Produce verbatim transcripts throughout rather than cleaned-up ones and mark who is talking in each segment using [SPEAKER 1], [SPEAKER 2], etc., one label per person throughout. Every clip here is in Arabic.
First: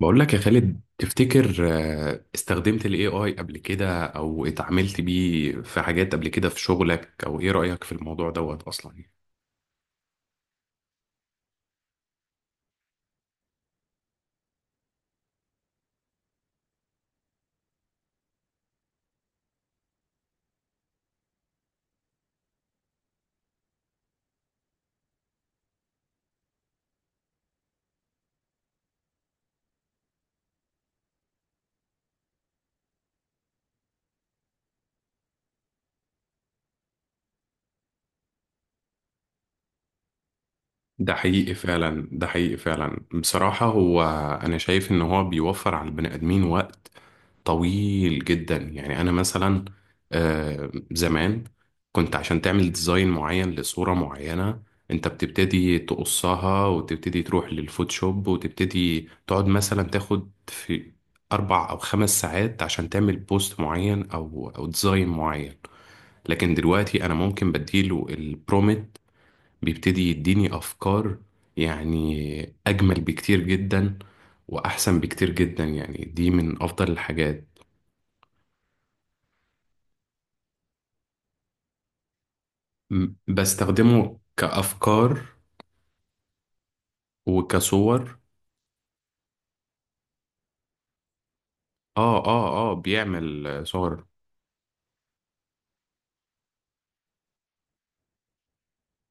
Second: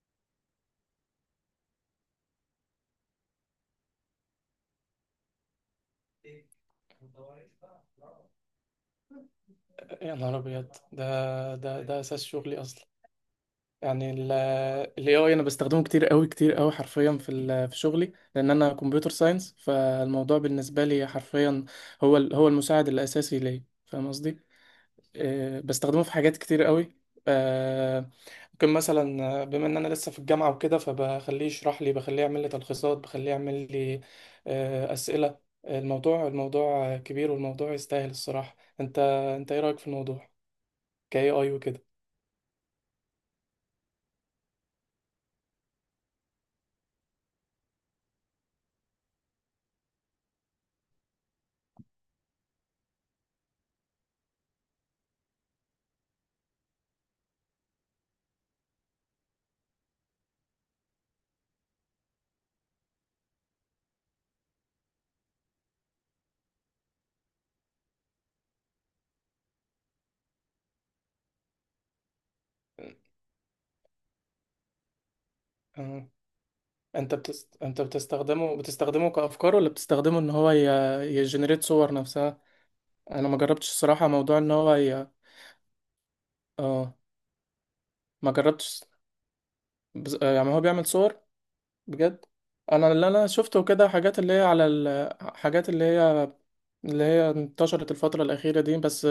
[SPEAKER 1] بقول لك يا خالد، تفتكر آه، استخدمت ال إيه آي قبل كده او اتعاملت بيه في حاجات قبل كده في شغلك؟ او ايه رأيك في الموضوع دوت اصلا؟
[SPEAKER 2] يا نهار ابيض! ده ده ده اساس شغلي اصلا. يعني الاي اي انا بستخدمه كتير قوي كتير قوي حرفيا في ال- في شغلي، لان انا كمبيوتر ساينس، فالموضوع بالنسبه لي حرفيا هو ال- هو المساعد الاساسي ليا، فاهم قصدي؟ آه، بستخدمه في حاجات كتير قوي. آه، ممكن مثلا، آه، بما ان انا لسه في الجامعه وكده، فبخليه يشرح لي، بخليه يعمل لي تلخيصات، بخليه يعمل لي آه، اسئله. الموضوع الموضوع كبير، والموضوع يستاهل الصراحه. انت انت ايه رايك في الموضوع
[SPEAKER 1] ده
[SPEAKER 2] كاي اي
[SPEAKER 1] حقيقي
[SPEAKER 2] وكده؟
[SPEAKER 1] فعلا ده حقيقي فعلا بصراحة هو، انا شايف ان هو بيوفر على البني ادمين وقت طويل جدا. يعني انا مثلا آه، زمان كنت، عشان تعمل ديزاين معين لصورة معينة، انت بتبتدي تقصها وتبتدي تروح للفوتوشوب وتبتدي تقعد مثلا تاخد في اربع او خمس ساعات عشان تعمل بوست معين او او ديزاين معين. لكن دلوقتي انا ممكن بديله البرومت، بيبتدي يديني افكار يعني اجمل بكتير جدا واحسن بكتير جدا. يعني
[SPEAKER 2] آه.
[SPEAKER 1] دي من افضل
[SPEAKER 2] انت
[SPEAKER 1] الحاجات.
[SPEAKER 2] بتست... انت بتستخدمه بتستخدمه كافكار، ولا بتستخدمه ان هو ي... يجنريت صور نفسها؟
[SPEAKER 1] م-
[SPEAKER 2] انا ما جربتش الصراحه
[SPEAKER 1] بستخدمه
[SPEAKER 2] موضوع ان هو ي...
[SPEAKER 1] كأفكار
[SPEAKER 2] اه،
[SPEAKER 1] وكصور.
[SPEAKER 2] ما جربتش. بز... آه، يعني هو بيعمل صور
[SPEAKER 1] اه،
[SPEAKER 2] بجد؟
[SPEAKER 1] اه، اه،
[SPEAKER 2] انا اللي انا شفته
[SPEAKER 1] بيعمل
[SPEAKER 2] كده
[SPEAKER 1] صور.
[SPEAKER 2] حاجات اللي هي على ال... حاجات اللي هي اللي هي انتشرت الفتره الاخيره دي بس،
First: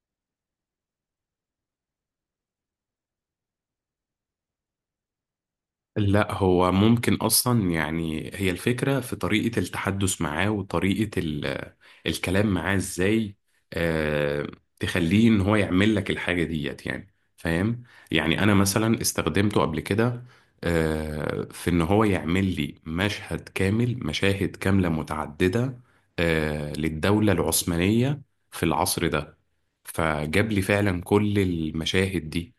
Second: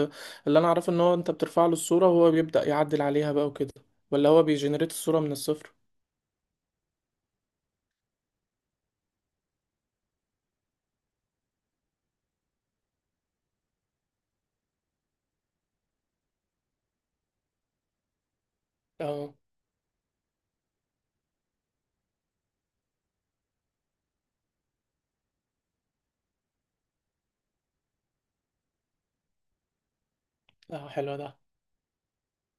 [SPEAKER 2] اللي انا اعرفه ان هو انت بترفع له الصوره وهو بيبدا يعدل عليها بقى وكده، ولا هو بيجنريت الصوره من الصفر؟
[SPEAKER 1] لا، هو ممكن اصلا، يعني هي الفكره في طريقه التحدث معاه وطريقه ال- الكلام معاه ازاي. آه تخليه ان هو يعمل لك الحاجه ديت، يعني فاهم. يعني انا مثلا
[SPEAKER 2] اه.
[SPEAKER 1] استخدمته قبل كده آه في ان هو يعمل لي مشهد كامل، مشاهد كامله متعدده آه للدوله العثمانيه في العصر ده. فجاب لي
[SPEAKER 2] اه،
[SPEAKER 1] فعلا
[SPEAKER 2] حلو ده.
[SPEAKER 1] كل المشاهد دي.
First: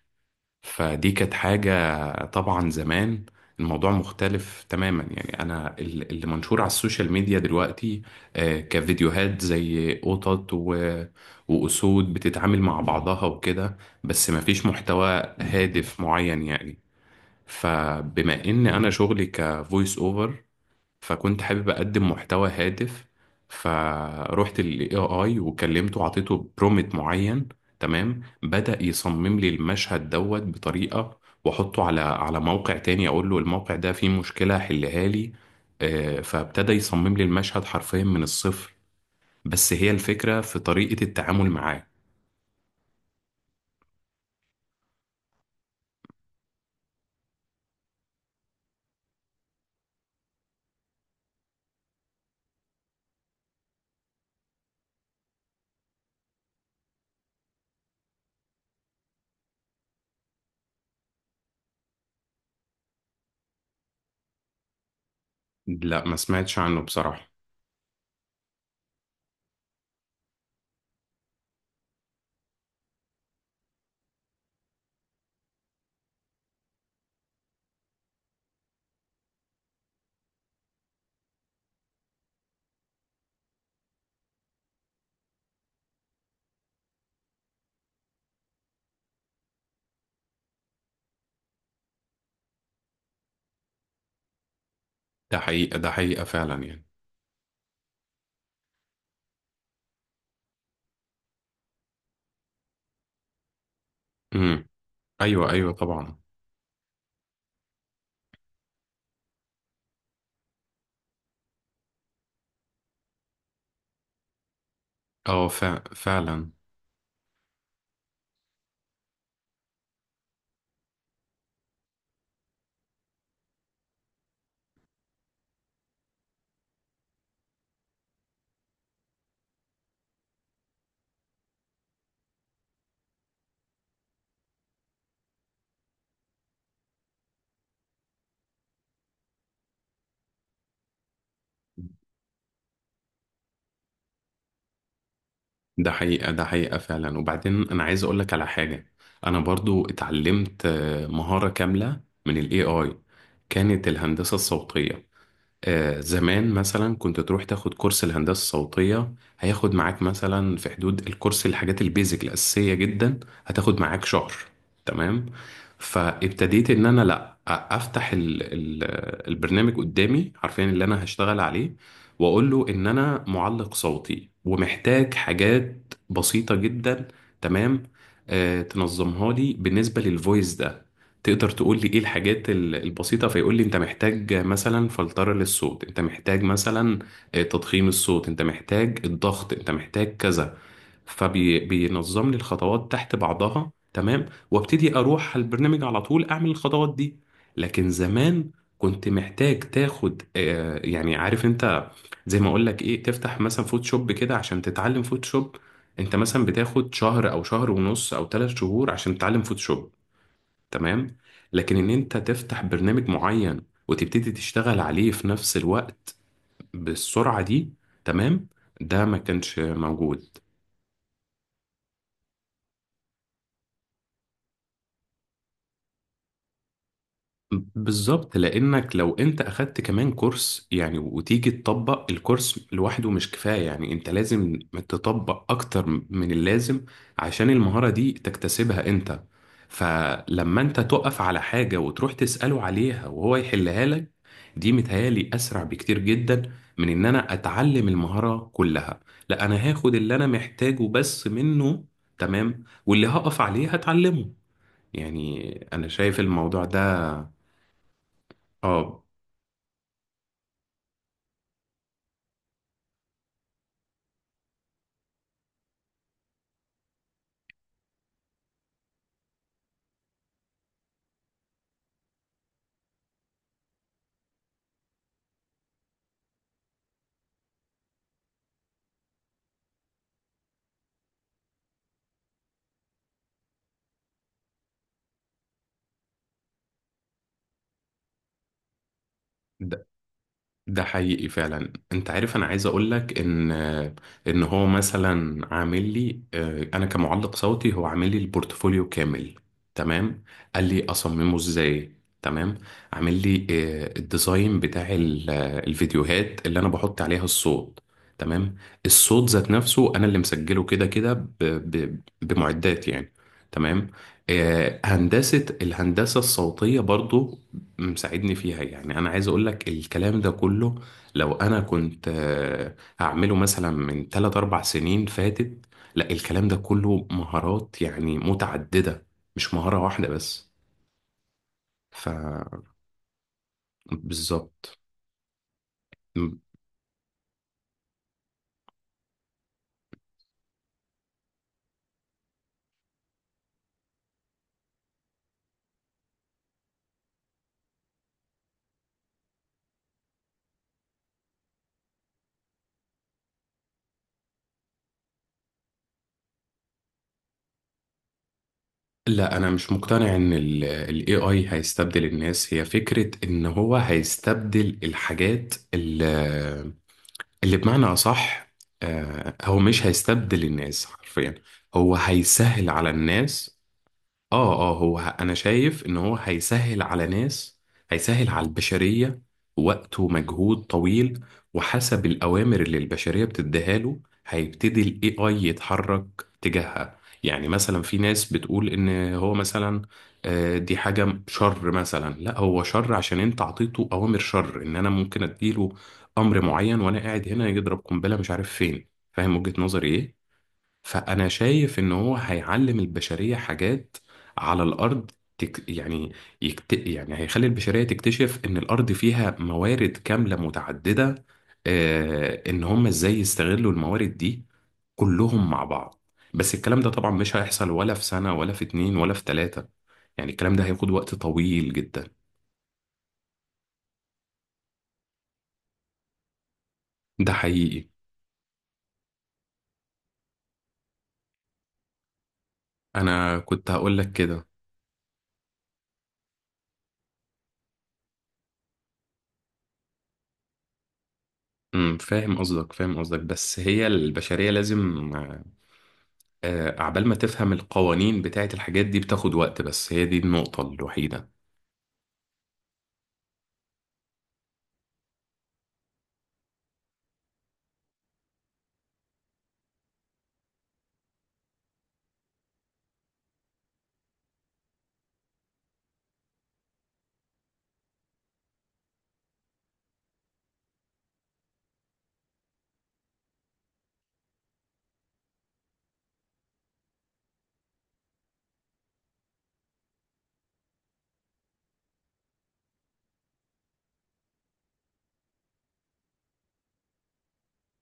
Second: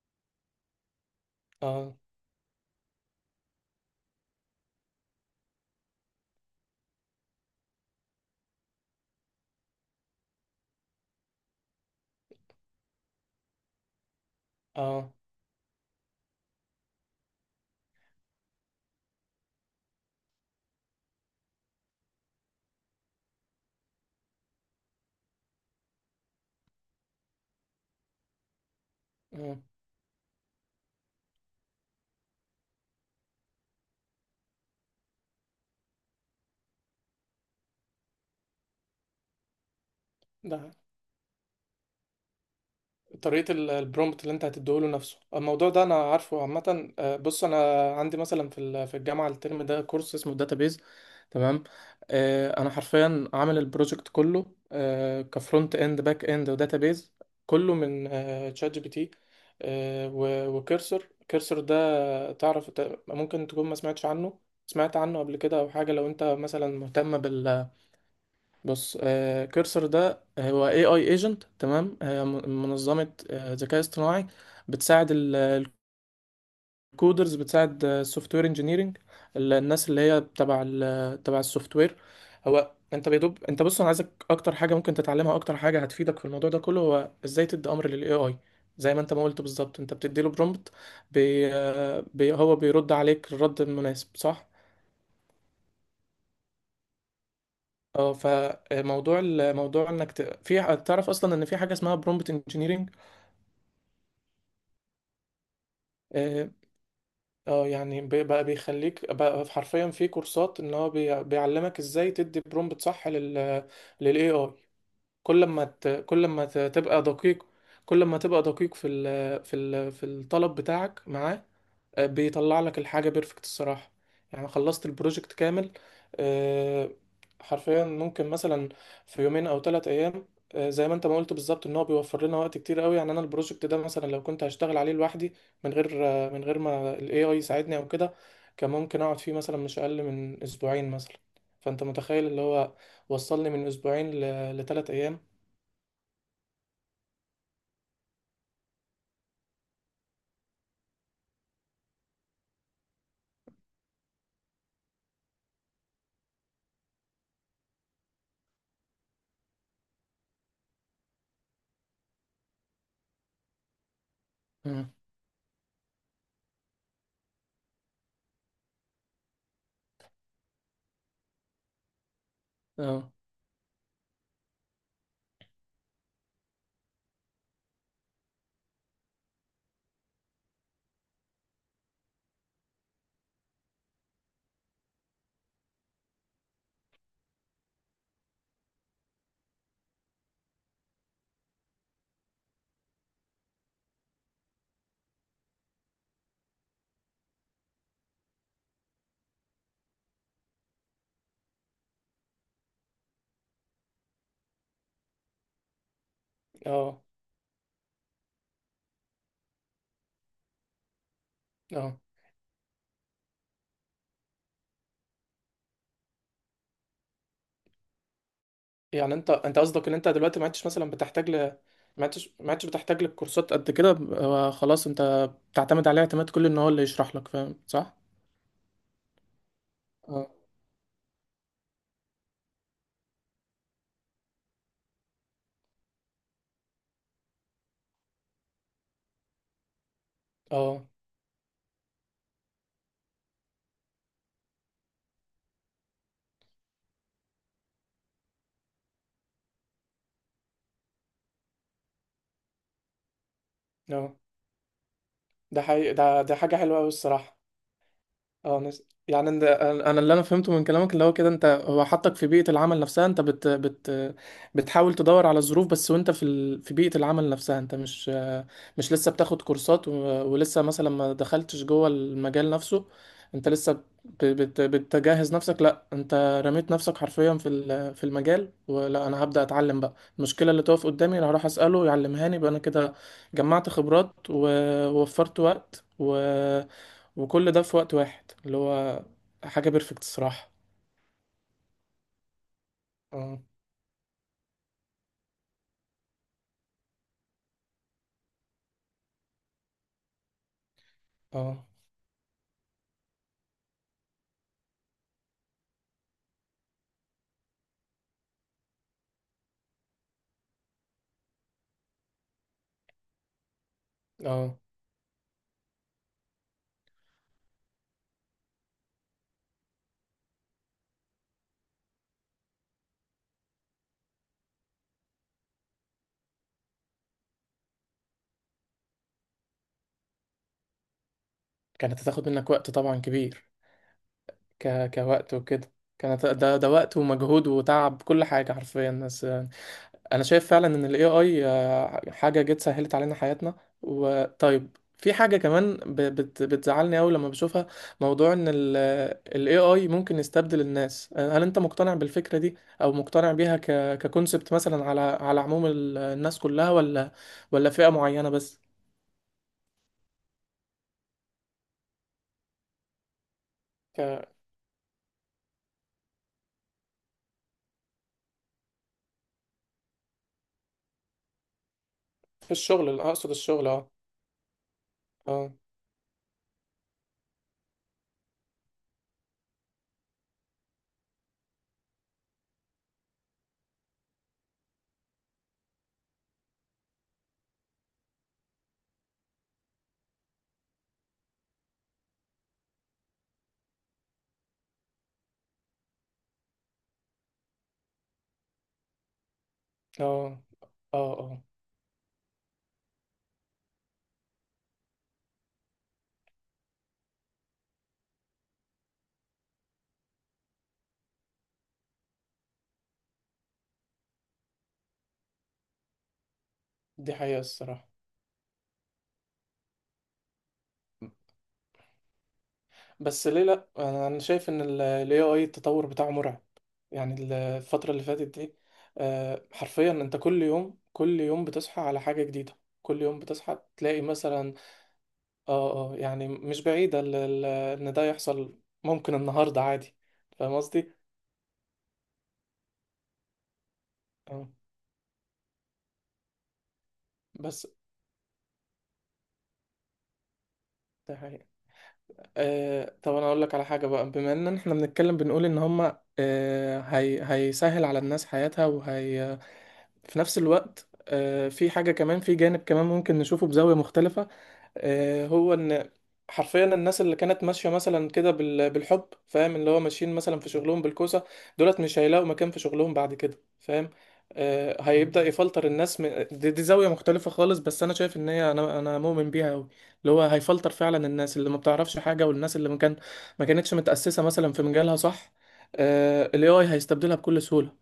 [SPEAKER 1] فدي كانت
[SPEAKER 2] اه.
[SPEAKER 1] حاجة طبعا زمان. الموضوع مختلف تماما. يعني أنا ال- اللي منشور على السوشيال ميديا دلوقتي آه، كفيديوهات زي قطط و- وأسود بتتعامل مع بعضها وكده، بس مفيش محتوى
[SPEAKER 2] اه.
[SPEAKER 1] هادف معين يعني. فبما إن أنا شغلي كفويس أوفر، فكنت حابب اقدم محتوى هادف. فروحت للاي اي وكلمته وعطيته برومت معين، تمام. بدأ يصمم لي
[SPEAKER 2] آه.
[SPEAKER 1] المشهد دوت بطريقة، واحطه على على موقع تاني، اقول له الموقع ده فيه مشكلة حلها لي. آه، فابتدى يصمم لي المشهد حرفيا من الصفر. بس هي الفكرة في
[SPEAKER 2] ده
[SPEAKER 1] طريقة التعامل معاه.
[SPEAKER 2] طريقة ال- البرومبت اللي انت هتديهوله نفسه، الموضوع ده انا عارفه عامة. آه، بص، انا عندي مثلا في ال- في الجامعة الترم ده كورس اسمه داتابيز، تمام؟ آه، انا حرفيا عامل البروجكت كله، آه، كفرونت اند، باك اند، وداتابيز، كله من تشات جي بي تي، وكيرسر. كيرسر ده تعرف ت- ممكن تكون ما سمعتش عنه، سمعت عنه قبل كده او حاجة؟
[SPEAKER 1] لا،
[SPEAKER 2] لو
[SPEAKER 1] ما
[SPEAKER 2] انت
[SPEAKER 1] سمعتش
[SPEAKER 2] مثلا
[SPEAKER 1] عنه
[SPEAKER 2] مهتم
[SPEAKER 1] بصراحة.
[SPEAKER 2] بال، بص، آه، كيرسر ده هو اي اي ايجنت، تمام، آه م- منظمه، آه، ذكاء اصطناعي، بتساعد الكودرز، بتساعد السوفت وير انجينيرنج، الناس اللي هي تبع ال- تبع السوفت وير. هو انت بيدوب، انت بص، انا عايزك اكتر حاجه ممكن تتعلمها، اكتر حاجه هتفيدك في الموضوع ده كله، هو ازاي تدي امر للاي اي. زي ما انت ما قلت بالظبط، انت بتدي له برومبت، بي آه، بي هو بيرد عليك الرد المناسب، صح؟
[SPEAKER 1] ده حقيقة، ده حقيقة فعلا يعني.
[SPEAKER 2] اه. فموضوع ال- موضوع انك ت... في، تعرف اصلا ان في حاجه اسمها برومبت انجينيرنج؟
[SPEAKER 1] امم ايوه ايوه طبعا.
[SPEAKER 2] اه. آه، يعني بي- بقى بيخليك بقى حرفيا، في كورسات ان هو بي... بيعلمك ازاي تدي برومبت صح لل، للاي اي. كل
[SPEAKER 1] اه،
[SPEAKER 2] ما
[SPEAKER 1] فع-
[SPEAKER 2] ت... كل ما
[SPEAKER 1] فعلا.
[SPEAKER 2] ت... تبقى دقيق، كل ما تبقى دقيق في ال... في ال... في الطلب بتاعك معاه، آه، بيطلع لك الحاجة بيرفكت الصراحة. يعني خلصت البروجكت كامل، آه، حرفيا، ممكن مثلا في يومين او ثلاث ايام. آه، زي ما انت ما قلت بالظبط، ان هو بيوفر لنا وقت كتير قوي. يعني انا البروجكت ده مثلا، لو كنت هشتغل عليه لوحدي، من غير آه، من غير ما الاي اي يساعدني او كده، كان ممكن اقعد فيه مثلا مش اقل من اسبوعين مثلا. فانت متخيل اللي هو وصلني من اسبوعين ل، لثلاث ايام.
[SPEAKER 1] ده حقيقة ده حقيقة فعلا وبعدين، أنا عايز أقولك على حاجة. أنا برضو اتعلمت آه، مهارة كاملة من ال A I، كانت الهندسة الصوتية. آه، زمان مثلا كنت تروح تاخد كورس الهندسة الصوتية، هياخد معاك مثلا في حدود الكورس الحاجات البيزك الأساسية جدا. هتاخد معاك شهر،
[SPEAKER 2] مم.
[SPEAKER 1] تمام. فابتديت ان انا لا أ- افتح ال ال البرنامج قدامي، عارفين اللي انا هشتغل عليه. واقول له ان
[SPEAKER 2] اه.
[SPEAKER 1] انا معلق صوتي ومحتاج حاجات بسيطة جدا، تمام. آه تنظمها لي بالنسبة للفويس ده. تقدر تقول لي ايه الحاجات ال- البسيطة؟ فيقول لي انت محتاج مثلا فلترة للصوت، انت محتاج مثلا آه، تضخيم الصوت، انت محتاج الضغط، انت محتاج كذا. فبينظم لي الخطوات تحت بعضها، تمام. وابتدي اروح على البرنامج على طول اعمل الخطوات دي. لكن زمان، كنت محتاج تاخد آه، يعني عارف انت، زي ما اقول لك ايه، تفتح مثلا فوتوشوب كده عشان تتعلم فوتوشوب، انت مثلا بتاخد
[SPEAKER 2] اه.
[SPEAKER 1] شهر او شهر ونص او ثلاث شهور عشان تتعلم فوتوشوب، تمام. لكن ان
[SPEAKER 2] اه.
[SPEAKER 1] انت تفتح برنامج معين وتبتدي تشتغل عليه في نفس الوقت بالسرعة دي، تمام، ده
[SPEAKER 2] يعني
[SPEAKER 1] ما
[SPEAKER 2] انت
[SPEAKER 1] كانش
[SPEAKER 2] انت قصدك ان انت
[SPEAKER 1] موجود.
[SPEAKER 2] دلوقتي ما عدتش مثلا بتحتاج ل، ما عدتش ما عدتش بتحتاج للكورسات قد كده، ب- آه، خلاص انت بتعتمد عليه اعتماد كلي، ان هو اللي يشرح لك، فاهم صح؟
[SPEAKER 1] بالظبط، لانك لو انت اخدت كمان
[SPEAKER 2] اه.
[SPEAKER 1] كورس يعني وتيجي تطبق الكورس لوحده، مش كفاية. يعني انت لازم تطبق اكتر من اللازم عشان المهارة دي تكتسبها انت. فلما انت
[SPEAKER 2] اه.
[SPEAKER 1] تقف على حاجة وتروح تسأله عليها وهو يحلها لك، دي متهيالي اسرع بكتير جدا من ان انا اتعلم المهارة كلها. لا، انا هاخد اللي انا محتاجه بس منه، تمام. واللي هقف عليه
[SPEAKER 2] اه.
[SPEAKER 1] هتعلمه. يعني
[SPEAKER 2] ده
[SPEAKER 1] انا
[SPEAKER 2] حقيقي.
[SPEAKER 1] شايف
[SPEAKER 2] ده ده حاجة
[SPEAKER 1] الموضوع
[SPEAKER 2] حلوة قوي
[SPEAKER 1] ده.
[SPEAKER 2] الصراحة. اه. نس...
[SPEAKER 1] اه.
[SPEAKER 2] يعني إن- انا أنا اللي انا فهمته من كلامك اللي هو كده، انت هو حطك في بيئة العمل نفسها، انت بت... بت... بتحاول تدور على الظروف بس، وانت في ال... في بيئة العمل نفسها، انت مش، مش لسه بتاخد كورسات و، ولسه مثلا ما دخلتش جوه المجال نفسه، انت لسه ب... بت... بتجهز نفسك. لا انت رميت نفسك حرفيا في ال... في المجال، ولا انا هبدأ اتعلم بقى المشكلة اللي تقف قدامي، انا هروح اسأله يعلمهاني، يبقى انا كده جمعت خبرات، ووفرت وقت و، وكل ده في وقت واحد، اللي هو حاجة
[SPEAKER 1] ده,
[SPEAKER 2] بيرفكت الصراحة.
[SPEAKER 1] ده حقيقي فعلا. انت عارف انا عايز اقول لك
[SPEAKER 2] اه.
[SPEAKER 1] ان، ان هو مثلا عامل لي آه، انا كمعلق صوتي، هو عامل لي البورتفوليو كامل، تمام. قال لي اصممه
[SPEAKER 2] اه.
[SPEAKER 1] ازاي، تمام. عامل لي آه، الديزاين بتاع ال- آه، الفيديوهات اللي انا بحط عليها الصوت، تمام. الصوت ذات نفسه انا اللي مسجله، كده كده ب- ب- بمعدات يعني، تمام.
[SPEAKER 2] اه.
[SPEAKER 1] آه، هندسة الهندسة الصوتية برضو مساعدني فيها. يعني انا عايز اقول لك الكلام ده كله، لو انا كنت آه، هعمله مثلا من ثلاث أربعة سنين فاتت، لا، الكلام ده كله مهارات يعني متعددة، مش مهارة واحدة بس.
[SPEAKER 2] كانت
[SPEAKER 1] ف
[SPEAKER 2] هتاخد منك وقت طبعا كبير،
[SPEAKER 1] بالظبط.
[SPEAKER 2] ك... كوقت وكده. كانت
[SPEAKER 1] م-
[SPEAKER 2] ده ده وقت ومجهود وتعب، كل حاجة حرفيا. بس انا شايف فعلا ان الاي اي حاجه جت سهلت علينا حياتنا. وطيب في حاجه كمان ب- بت- بتزعلني قوي لما بشوفها، موضوع ان الاي اي ممكن يستبدل الناس. هل انت مقتنع بالفكره دي، او مقتنع بيها ك، ككونسبت مثلا، على على عموم ال- الناس كلها، ولا، ولا فئه معينه بس؟
[SPEAKER 1] لا، انا مش مقتنع ان الاي اي هيستبدل الناس. هي فكرة ان هو
[SPEAKER 2] ك،
[SPEAKER 1] هيستبدل الحاجات اللي, اللي بمعنى اصح، آه، هو مش هيستبدل الناس حرفيا، هو
[SPEAKER 2] في
[SPEAKER 1] هيسهل على
[SPEAKER 2] الشغل اقصد،
[SPEAKER 1] الناس.
[SPEAKER 2] الشغل. اه.
[SPEAKER 1] اه، اه، هو ه- انا
[SPEAKER 2] اه.
[SPEAKER 1] شايف ان هو هيسهل على ناس، هيسهل على البشرية وقت ومجهود طويل. وحسب الأوامر اللي البشرية بتديها له، هيبتدي ال إيه آي يتحرك تجاهها. يعني مثلا في ناس بتقول إن هو مثلا آه، دي حاجة شر، مثلا لا، هو شر عشان أنت عطيته أوامر شر. إن أنا ممكن أديله أمر معين وأنا قاعد هنا، يضرب قنبلة مش عارف فين. فاهم وجهة نظري
[SPEAKER 2] اه.
[SPEAKER 1] إيه؟
[SPEAKER 2] اه.
[SPEAKER 1] فأنا
[SPEAKER 2] اه.
[SPEAKER 1] شايف إن هو هيعلم البشرية حاجات على الأرض. تك يعني، يكت يعني هيخلي البشرية تكتشف إن الأرض فيها موارد كاملة متعددة، آه إن هم إزاي يستغلوا الموارد دي كلهم مع بعض. بس الكلام ده طبعا
[SPEAKER 2] دي
[SPEAKER 1] مش
[SPEAKER 2] حقيقه
[SPEAKER 1] هيحصل
[SPEAKER 2] الصراحه.
[SPEAKER 1] ولا في سنة ولا في اتنين ولا في تلاتة. يعني الكلام ده هياخد وقت طويل جدا.
[SPEAKER 2] بس ليه، لا انا، أنا شايف ان الاي اي التطور بتاعه مرعب. يعني
[SPEAKER 1] ده
[SPEAKER 2] ال-
[SPEAKER 1] حقيقي.
[SPEAKER 2] الفترة اللي فاتت دي، آه، حرفيا انت كل يوم، كل يوم بتصحى على حاجة جديدة، كل يوم
[SPEAKER 1] أنا
[SPEAKER 2] بتصحى
[SPEAKER 1] كنت هقول
[SPEAKER 2] تلاقي
[SPEAKER 1] لك كده.
[SPEAKER 2] مثلا، اه. اه. يعني مش بعيدة ال- ال- ان ده يحصل ممكن النهاردة عادي، فاهم قصدي؟
[SPEAKER 1] أمم، فاهم قصدك، فاهم قصدك، بس هي
[SPEAKER 2] اه.
[SPEAKER 1] البشرية لازم آه، عبال ما تفهم
[SPEAKER 2] بس
[SPEAKER 1] القوانين بتاعت الحاجات دي بتاخد وقت. بس هي دي النقطة
[SPEAKER 2] ده
[SPEAKER 1] الوحيدة.
[SPEAKER 2] حقيقة. آه، طب انا اقول لك على حاجة بقى، بما ان احنا بنتكلم بنقول ان هما، آه، هي هيسهل على الناس حياتها، وهي في نفس الوقت آه، في حاجة كمان، في جانب كمان ممكن نشوفه بزاوية مختلفة، آه، هو ان حرفيا الناس اللي كانت ماشيه مثلا كده بال- بالحب، فاهم، اللي هو ماشيين مثلا في شغلهم بالكوسه، دولت مش هيلاقوا مكان في شغلهم بعد كده، فاهم؟ آه، هيبدا يفلتر الناس من دي, دي زاويه مختلفه خالص، بس انا شايف ان هي، انا انا مؤمن بيها قوي، اللي هو هيفلتر فعلا الناس اللي ما بتعرفش حاجه، والناس اللي ما كان، ما كانتش متاسسه مثلا في مجالها، صح؟ آه، ال إيه آي هيستبدلها بكل سهوله.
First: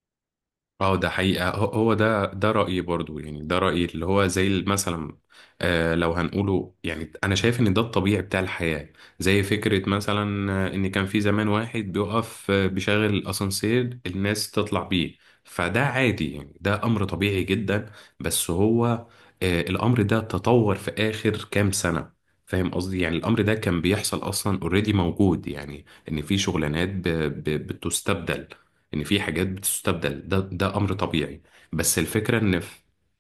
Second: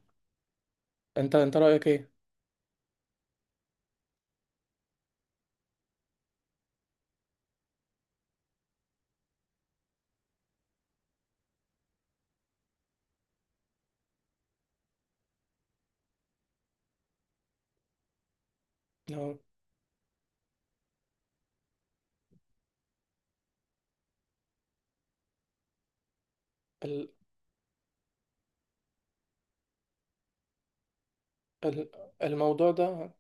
[SPEAKER 1] اه، ده
[SPEAKER 2] انت
[SPEAKER 1] حقيقة.
[SPEAKER 2] انت
[SPEAKER 1] هو
[SPEAKER 2] رايك
[SPEAKER 1] هو
[SPEAKER 2] ايه؟
[SPEAKER 1] ده ده رأيي برضو، يعني ده رأيي اللي هو زي ال- مثلا آه لو هنقوله، يعني أنا شايف إن ده الطبيعي بتاع الحياة. زي فكرة مثلا آه، إن كان في زمان واحد بيقف آه، بيشغل الأسانسير، الناس تطلع بيه. فده عادي يعني، ده أمر طبيعي جدا. بس هو
[SPEAKER 2] لو
[SPEAKER 1] آه الأمر ده تطور في آخر كام سنة. فاهم قصدي. يعني الأمر ده كان بيحصل أصلا اوريدي موجود. يعني إن في شغلانات ب-
[SPEAKER 2] ال-
[SPEAKER 1] ب- بتستبدل، ان في حاجات بتستبدل، ده ده امر طبيعي.
[SPEAKER 2] ال-
[SPEAKER 1] بس الفكره ان
[SPEAKER 2] الموضوع
[SPEAKER 1] في.
[SPEAKER 2] ده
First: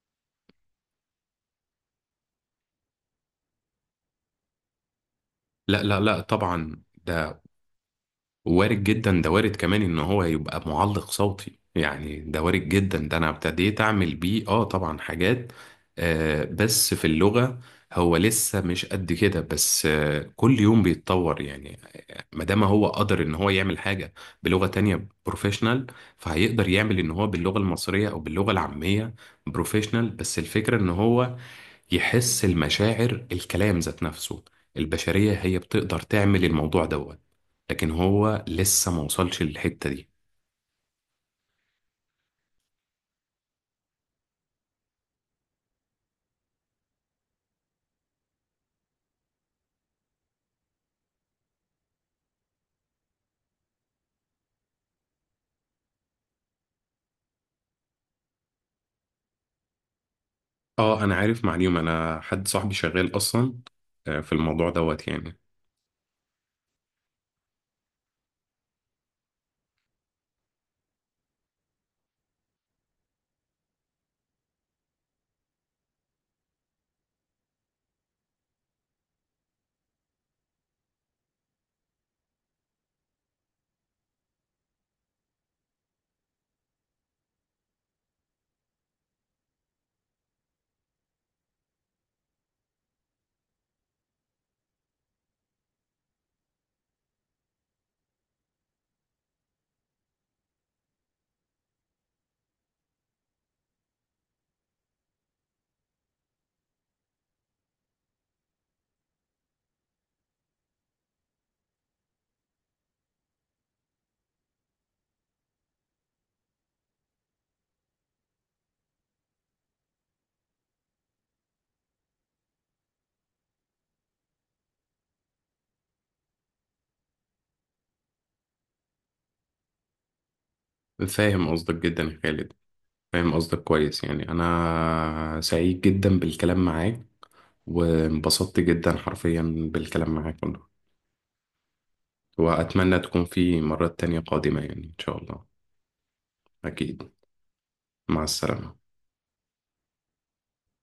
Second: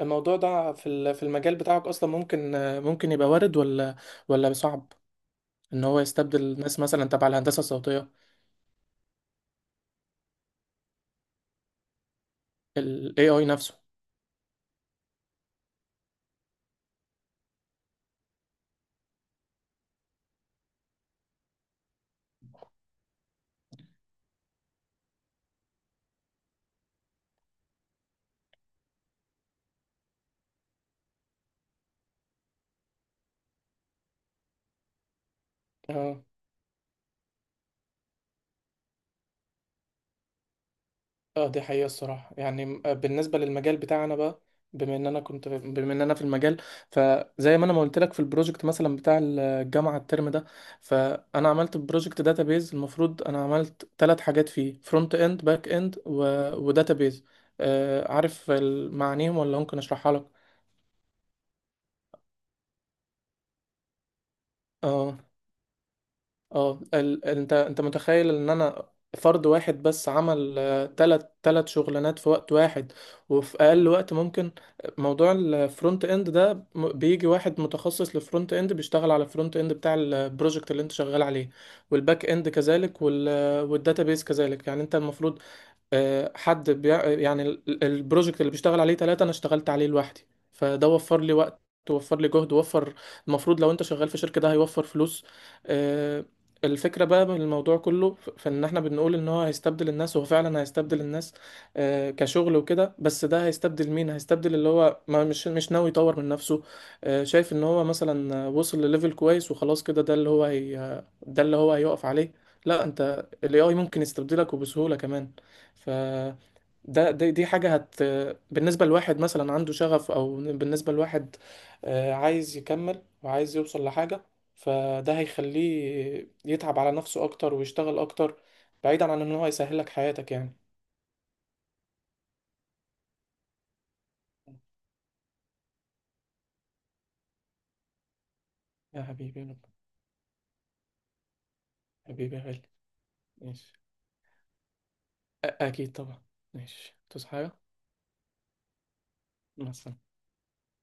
[SPEAKER 2] الموضوع ده في ال- في المجال بتاعك اصلا، ممكن، ممكن يبقى وارد، ولا، ولا صعب
[SPEAKER 1] لا
[SPEAKER 2] ان هو
[SPEAKER 1] لا لا
[SPEAKER 2] يستبدل ناس
[SPEAKER 1] طبعا،
[SPEAKER 2] مثلا تبع
[SPEAKER 1] ده
[SPEAKER 2] الهندسه الصوتيه،
[SPEAKER 1] وارد جدا. ده وارد كمان ان هو يبقى معلق صوتي، يعني ده وارد جدا. ده
[SPEAKER 2] ال
[SPEAKER 1] انا
[SPEAKER 2] إيه آي نفسه؟
[SPEAKER 1] ابتديت اعمل بيه. اه طبعا، حاجات آه بس في اللغه، هو لسه مش قد كده. بس آه كل يوم بيتطور يعني. ما دام هو قدر ان هو يعمل حاجه بلغه تانية بروفيشنال، فهيقدر يعمل ان هو باللغه المصريه او باللغه العاميه بروفيشنال. بس الفكره ان هو يحس المشاعر، الكلام ذات نفسه البشرية هي بتقدر
[SPEAKER 2] اه.
[SPEAKER 1] تعمل الموضوع دوت، لكن هو لسه ما وصلش للحتة دي.
[SPEAKER 2] اه. دي حقيقه الصراحه. يعني م- آه، بالنسبه للمجال بتاعنا بقى، بما ان انا كنت، بما ان انا في المجال، فزي ما انا ما قلت لك في البروجكت مثلا بتاع الجامعه الترم ده، فانا عملت بروجكت داتابيز، المفروض انا عملت ثلاث حاجات فيه: فرونت اند، باك اند، وداتابيز. آه، عارف ال- معانيهم، ولا ممكن اشرحها لك؟
[SPEAKER 1] اه، انا عارف معلومة. انا حد صاحبي شغال اصلا آه، في الموضوع دوت
[SPEAKER 2] اه.
[SPEAKER 1] يعني.
[SPEAKER 2] اه. ال... ال- انت انت متخيل ان انا فرد واحد بس عمل آه، تلت تلت شغلانات في وقت واحد، وفي اقل وقت ممكن؟ موضوع الفرونت اند ده م- بيجي واحد متخصص للفرونت اند، بيشتغل على الفرونت اند بتاع البروجكت اللي انت شغال عليه، والباك اند كذلك، وال، والداتابيس كذلك. يعني انت المفروض، آه، حد بيع... آه، يعني ال- ال- البروجكت اللي بيشتغل عليه ثلاثة، أنا اشتغلت عليه لوحدي، فده وفر لي وقت، وفر لي جهد، وفر، المفروض لو أنت شغال في شركة، ده هيوفر فلوس. آه، الفكرة بقى من الموضوع كله، ف- في إن إحنا بنقول إن هو هيستبدل الناس، وهو فعلا هيستبدل الناس، آه، كشغل وكده. بس ده هيستبدل مين؟ هيستبدل اللي هو ما، مش، مش ناوي يطور من نفسه، آه، شايف إن هو مثلا وصل لليفل كويس وخلاص كده، ده اللي هو هي... ده اللي هو هيقف عليه. لا، أنت ال إيه آي ممكن يستبدلك، وبسهولة كمان. فده، ده دي دي حاجة هت، بالنسبة لواحد مثلا عنده شغف، أو بالنسبة لواحد آه، عايز يكمل وعايز يوصل لحاجة، فده هيخليه يتعب على نفسه أكتر، ويشتغل أكتر، بعيدا عن إن هو يسهلك حياتك يعني.
[SPEAKER 1] فاهم قصدك جدا يا خالد، فاهم قصدك كويس. يعني انا سعيد جدا بالكلام معاك وانبسطت جدا
[SPEAKER 2] يا حبيبي،
[SPEAKER 1] حرفيا
[SPEAKER 2] يا رب.
[SPEAKER 1] بالكلام معاك والله.
[SPEAKER 2] حبيبي يا غالي.
[SPEAKER 1] واتمنى تكون في
[SPEAKER 2] ماشي.
[SPEAKER 1] مرات تانية قادمة يعني ان شاء الله.
[SPEAKER 2] أ- أكيد طبعا. ماشي،
[SPEAKER 1] اكيد.
[SPEAKER 2] تصحى حاجة.
[SPEAKER 1] مع السلامة.
[SPEAKER 2] مع السلامة.